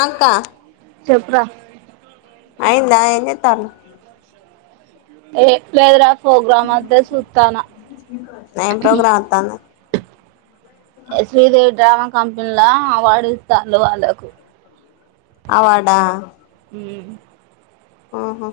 అంకా చెప్పురా అయిందా ఎంచేస్తున్నావ్ ఏంలేదురా ప్రోగ్రామ్ వత్తే చూత్తాన్న ఏం ప్రోగ్రాం వత్తాంది శ్రీదేవి డ్రామ కంపెనీలా అవార్డు ఇస్తారు వాళ్ళకు అవాడా హ్మ్ ఆహా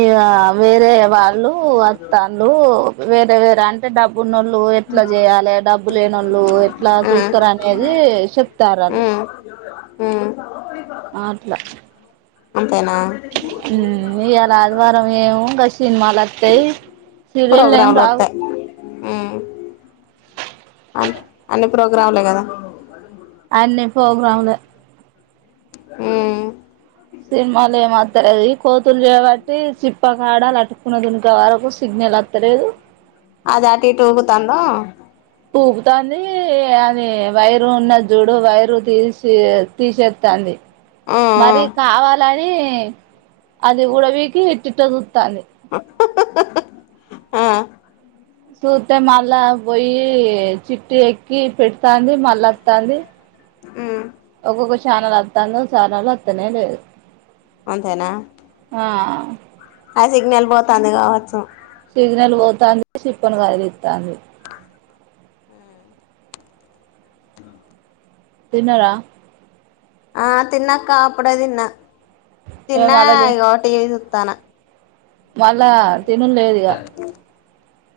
ఇ వేరే వా లు అత్తలు వేరే వేరే అంతేడబ్బు ఉన్నోళ్ళు ఎట్లా చేయాలి డబ్బు లేని వాళ్ళు ఎట్లా ఊ చూస్తారు అనేది చెప్తారు వాళ్ళు మ్ అట్లా అ హ్మ్ ఇయ్యాల ఆదివారం ఏమ కష్ట సినిమాలొత్తాయ్ సీరియల్ ఏం ప్రోగ్రాంలు రావ్ వత్తాయి ఊ అన్ని ప్రోగ్రాములే కదా అన్ని పోగ్రాములే ఉమ్ సినిమాల్ ఏం వాత ది కోతులు చేబట్టి సిప్పకాడ లటుకున్న దుకే వరకు సిగ్నల్ వత్తలేదు అది అటు ఇటు ఊగుతందో ఊపుతాంది అది వైరు ఉన్నది చూడు వైరు తీసి తీసేస్తంది ఊ ఊ మరి కావాలని అది ఉడవికి ఇట్టిట్ట చూస్తుంది అహహా ఆ సూత్తె మల్ల పోయి చిట్టి ఎక్కి పెట్ వత్తాంది మళ్ళ వత్తాంది ఊ ఒక్కొక్క చానలు అత్తాందో చానలు అత్తనేలదు అంతేనా ఆ ఆ సిగ్నల్ పోతాంది గావచ్చు. సిగ్నల్ పోతాందీ సిప్ న కదిలిస్తాంది. తిన్నరా ఆ తిన్నాక్కా అప్పుడే దిన్నా. మేము చిన్నా మళ్ళ తి ఇగో టీ ఈద్ తనా మళ్ళా తినుడు లేదు ఇగ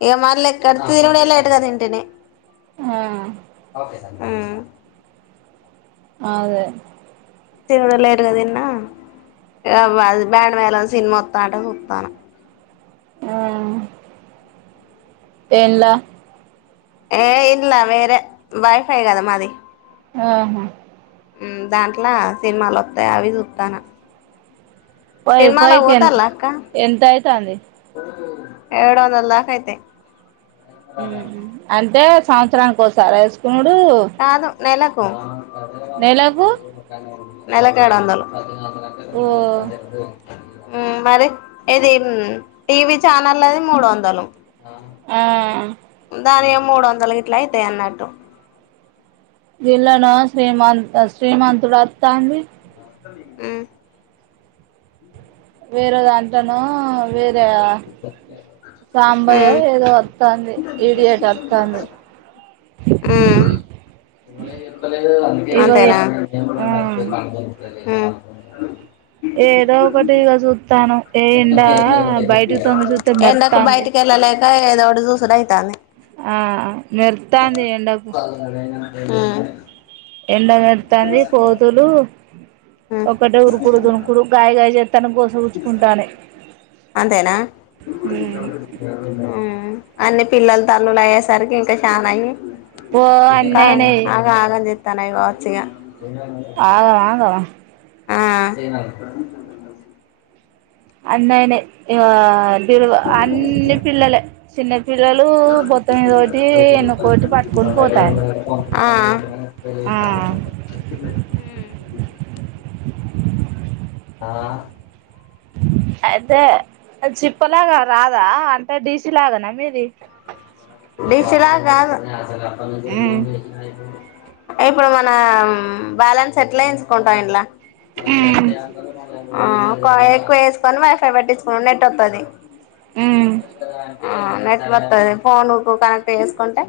ఇగ మల్లే ఎక్కడిది తినుడే లేట్ గా తింటిని హ్మ్ హ్మ్ ఆదే తినడు లేటుగా తిన్నా ఆ బ బ్యాండ్ మేళం సినిమొత్తంటే సూత్తన హ్మ్ ఏల్ల ఏ ఇల్లా వేరే వైఫై గదా మాది. ఆహ హ్మ్ దాంట్లా సినిమాలు వత్తయి అవి సూత్తాన వైఫై కి ఎంత్ అక్క ఎంత అయితాంది. ఏడు వందల్ దాకా అయితయ్ ఊహు అంటే సంవత్సరానికోసారి వేసుకున్ కాదు నెల ఓ అవయవాలకు నెలకు రెండుర్కి ఒక ఆయన ఉండే నెల కేడొందలు ప ఓ అదేదు [inaudible] మ్ మరి ఇది టీవీ ఛానల్ లది మూదొందలు ఆ దాని మూడు వందలు గిట్లా అయితై అన్నట్టు వీళ్ళను శ్రీమంత్ శ్రీమంతుడు అత్తంది ఊ వేరే దాంట్లోనో వేరే ఆ సాంబాయ్య ఏదో వత్తంది ఇడియాట్ టత్తాంది అంతేనా ఆ ఊ ఏదో ఒకటి ఇగ సూత్తాను. ఏండా బయటికి తొంగి చూస్తే మెరత్తాంది ఇంకా ఏదోటి చూసిన ఇత్తాన్నే ఆ మెరుత్తాంది ఎండకు ఎండ పెడతంది కోతులు ఒక్కటే ఉరుకుడు దునుకుడు గాయగాయ చే అంతేనా అన్ని పిల్లలు తల్లులు అయ్యేసరికి ఇంకా చా నయి ఓ కా అన్నయినై ఆగా ఆగా చే తనే గావచ్చుగా ఆగవాగవ అన్నయనే [unintelligible] పిరుగు అన్నీ పిల్లలే చిన్న పిల్లలు పొత్తొమ్మిది ఎన్నుకోటి పట్టుకొని పోతాయి ఆ ఆ ఆ ఆ అయితే చిప్ప లాగా రాదా అంటే డీసీ లాగనా మీది బిసిలా కాదు మ్ ఇప్పుడు మనం బ్యాలెన్స్ ఎట్లేయించుకుంటాం ఇంట్లా ఉమ్ ఆ కాఎక్కువేసుకొనివైఫై పెట్టించుకో నెట్ ఒత్తాది ఉమ్ భూమున్నది కదా ఆ నెట్ వత్తది ఫోనుకు కనెక్ట్ చేసుకుంటే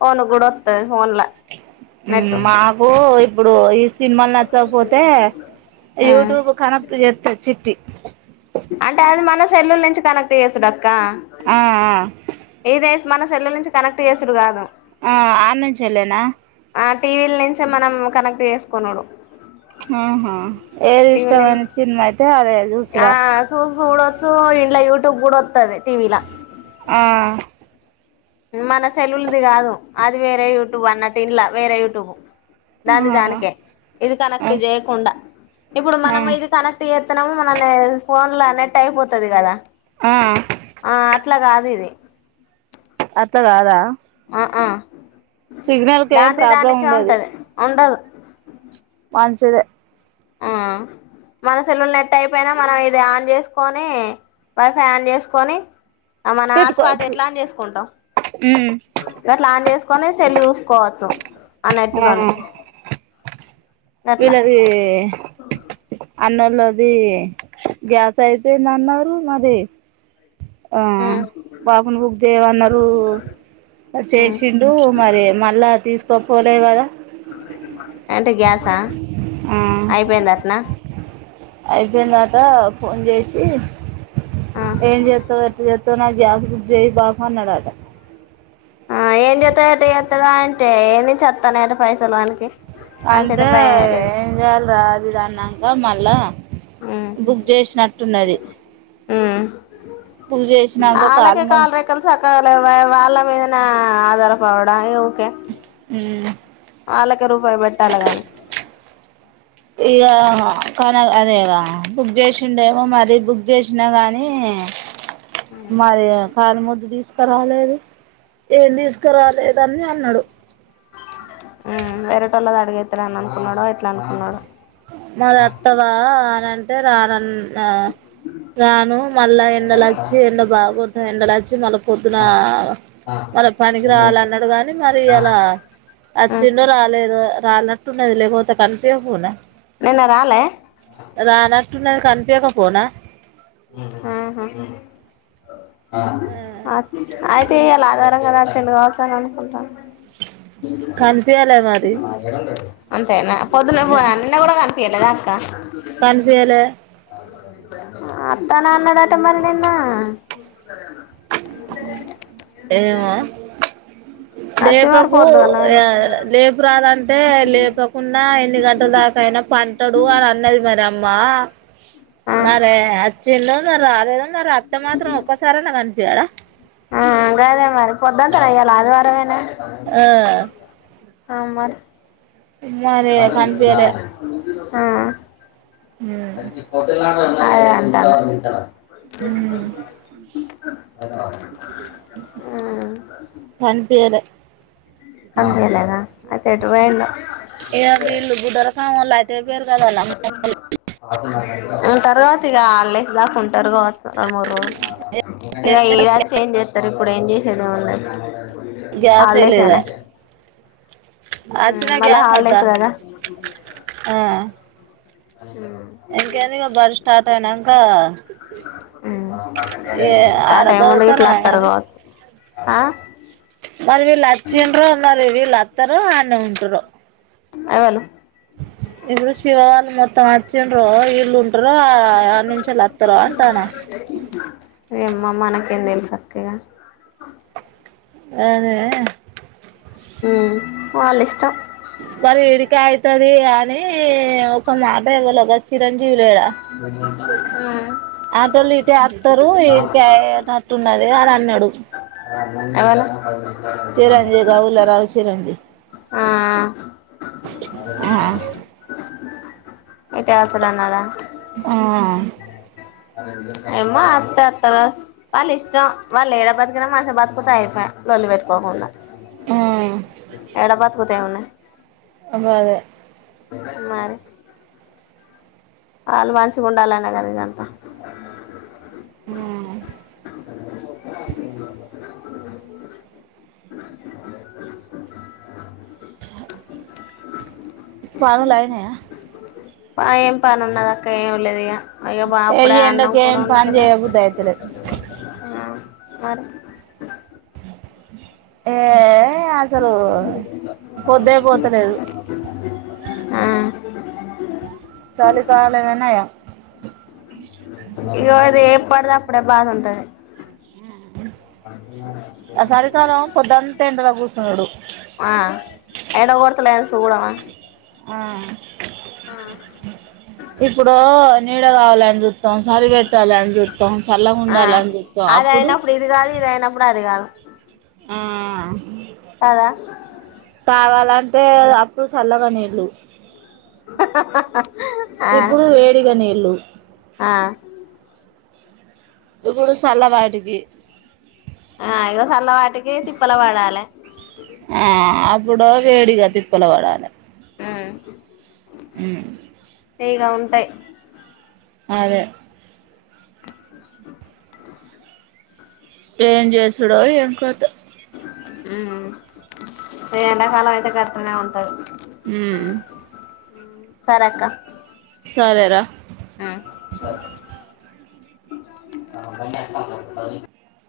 ఫోనుక్కూడా వత్తది ఫోన్లా నెట్టు మాకూ ఇప్పుడు ఈస్ సినిమాల్ నచ్చకపోతే యూట్యూబ్ కనెక్ట్ చేత్తది చిట్టి అంటే అది మన సెల్లుల్ నుంచి కనెక్ట్ చేస్తుడు [inaudible] కా ఆ ఆ ఏది మన సెల్లుల్ నుంచి కనెక్ట్ చేసుడు కాదు ఆ ఆన్నుంచి ఎల్లిన ఆ టీవీల నుంచే మనం కనెక్ట్ చేసుకునుడు ఆహా ఏది టీవీల ఇష్టమైన నుంచి చినిమా అయితే అదే సూసు ఆ సూ చూడొచ్చు ఇండ్లా యూట్యూబ్ కూడా వత్తది టీవీల ఆ మన సెలవులది కాదు అది వేరే యూట్యూబ్ అన్నట్టు ఇంలా వేరే యూట్యూబ్ దాన్ని ఆ దానికే ఇది కనెక్ట్ చేయకుండా ఇప్పుడు ఆ మనం ఇది కనెక్ట్ చే మనని ఫోన్ లో నెట్ అయిపోతుది కదా ఆ ఆ అట్లా కాదు ఇది అట్ల కాదా ఆ ఆ సిగ్నల్ కే ఏం దాంది ప్రాబ్లం దానికే ఉండది ఉంటది ఉండదు మంచిదే ఆ మన సేల్లులు నెట్ అయిపోయిన మనం ఇది ఆన్ చేసుకొని వైఫై ఆన్ చేసుకొని అ మన హాట్స్పాట్ పెట్టుకోవచ్చు ఎట్లా ఆన్ చేసుకుంటాం ఉమ్ గట్లా ఆన్ చేసుకు కొని సెల్ చూసుకోవచ్చు ఆ నెట్ తోనే వీళ్ళది అన్నోళ్లది గ్యాస్ అయిపోయింది అన్నారు మరి ఆ ఉమ్ బాబుని బుక్ చేయమన్నారు ఉమ్ చేసిండు మరి మళ్ళా తీసుకు గొప్పోలేకదా ఎంటి గ్యాస్ ఆ ఆ ఐపోయిందట్న అయిపోయిందట ఫోన్ చేసి ఆ ఏం చేతది ఎట్లా చేతది ఇదో నాకు గ్యాస్ బుక్ చెయ్ బాబు అన్నాడంట ఆ ఏం చేస్తాడంట ఎట్ల చేస్తాడంట అంటే ఏ నుంచి వస్తాయంట పైసలు వాననికి అంటే ఏం చేయాలి రా అది ఇది అన్నంకా మళ్ళా బుక్ చేసినట్టున్నది బుక్ చేసినాక కాలు వాళ్ళకే మొ కాల రెక్కలు సక్కాగ లేవయే వాళ్ళ మీద నా ఆధారపడద ఊకె హ్మ్మ్ వాళ్ళకి రూపాయి పెట్టాల గాని ఇగ కాన అదే ఇక బుక్ చేసిండేమో మరీ బుక్ చేసినా గానీ మరి కాలి మొద్దు తీసుకురాలేదు ఏం తీసుకురాలేదు అని అన్నాడు హ్మ్మ్ వేరేటోళ్ళ అడిగే ఇస్తా అని అనుకున్నాడ ఎట్లా అనుకున్నాడు మర అత్తదా అని అంటే అంటే రానని ఆ రాను మళ్ళా ఎండల వచ్చి ఎండ బాగ కొడతాది. ఎండలు వచ్చి మళ్ళా పొద్దున మళ్ళ పనికి రావాలన్నాడు. కానీ మరి అలా ఉమ్ వచ్చిండో రాలేదో చాల నట్టున్నది లేకపోతే కనిపియపో పోనా నిన్న రాలే తున్న కాంటేకే పోనా ఉ హ హా అ ఆయితే ఎలాగా ఇలాంగాదా వచ్చిండు వత్తా అనుకుంటా కనిపియాలే మరి న అంతేనా పొద్దున్న పోయే నిన్న కూడా కనిపియలేదా అక్క. కనిపియాలే వత్తాను అన్నాడు అం అత్త మరణన్నా [unintelligible] చడి ఏ విజాల ఏమో [unintelligible] లేపకు య పోయిండు రేపు రాదం అంటే లేపకుండా ఎన్ని గంటల దాకా అయినా పంటడు అని అన్నది మరి ఆ అమ్మ ఆ మరే వచ్చిండు ద రాలేద ఆన్ అన్న అత్త మాత్రం ఒక్కసారైనా కనిపియ్యడా ఆ అదేగా మరి పొద్దంతా ఎలా ఆదివారం నువ్వేనా ఆ తయ్ అమర్ మరే కనిపియ్యలే అ పొట్టిల అన్న హాయ్ అంట వింటా పెం ఉమ్ పై [unintelligible] ఇంకా [unintelligible] కనిపియలే ఉ కనిపియ్యలేదా అయితే ఎటు పోయిండు కావాలంటే అఆ [unintelligible] నేను తర్వాతగా అల్లేసి దాక ఉంటారు. ఇంక మూడు రోజులు ఇక ఇ వచ్చే ఏం చేస్తారు. ఇప్పుడు ఏం చేసేదేముండది. గ్యాసే లేదాయే అచ్చినా మళ్ళా గ్యాస్ అద్దా హాలిడేస్ కదా హా అయినంక ఉమ్ ఏ ఉమ్ ఆడ స్టార్ట్ హ ముందు గిట్ల చదువుతారా అత్తరు మరి కావచ్చు. ఆ మరి విలచ్చిండ్రో మరి వీల్లు వస్తరో ఆన్నే ఉంటరో ఎవళు ఇలు శివ వాళు మొత్తం అచ్చిండ్రో ఇల్ ఉం ఉంటరో ఆనుంచి అత్తరో అంటానా ఎమో మనకేంతెల్సు అక్క ఇగ అదే ఉమ్ వాళ్ళ ఇష్టం. మరి ఈడికే అయితది అని ఒక మాట ఎవ్వలో గ చిరంజీవి లేడ ఆటోళ్ళు ఇటే అత్తరు ఇడికే అయ్యేటట్టున్నది అని న్నడు ఎవలు చిరంజీవి గౌల్లరావు చిరంజీవి ఆ ఆ ఇటే అత్తనన్నాడ. ఏమో అత్తె అత్తరు కావచ్చు. వాళ్ళ ఇష్టం వాళ్ళు ఏడ బతికినా మంచిగ బతికితే అయిపాయె లొల్లి పెట్టుకోకుండా. ఆ కుతేఏంఉన్నది. ఆగదే మరి ఆళ్ళు మంచిగ ఉండాలనే కదా ఇదంతా ఉమ్ పనులు అయినయ. ఏం పని ఉన్నది అక్క ఏమి లేదు ఇగ అయ్యో బా ఈ అప్పుడే అన్నం ఎండకి కూర ఏం పని అండుకునే. చేయబుద్ధి అయితలేదు మరి ఏ అసలు పొద్దే పోతలేదు ఆ చలికాలమే నయం ఇగో ఇది ఏప్పడిది అప్పుడే బాగుంటాయి. ఆడు ఆ ఎడ కోరతలేద సూడమా ఆ ఇప్పుడు నీడ గావాలని చూ సం సరి పెట్టాలి అని చూస్తం చల్లగ ఆ ఉండాలని చూతాం అది అప్పుడు అయినప్పుడు ఇది కాదు ఇది అయినప్పుడు అది కాదు ఆ కదా కావాలంటే అంటే అప్పుడు చల్లగ నీళ్లు హ హ హ ఇప్పుడు వేడిగ నీళ్లు ఆ ఇప్పుడు చల వాటికి ఆ ఇగో చల్ల వాటికి తిప్పల పడాలి ఆ అప్పుడు వేడిగా తిప్పలు పడాలి ఆ అ నగా ఉంటాయి అదే ఏం చేసుడో ఏం కతో ఆ ఎండాకాలం అయితే కష్టమే ఉంటది హ సర అక్క సరేరా ఉమ్ [inaudible]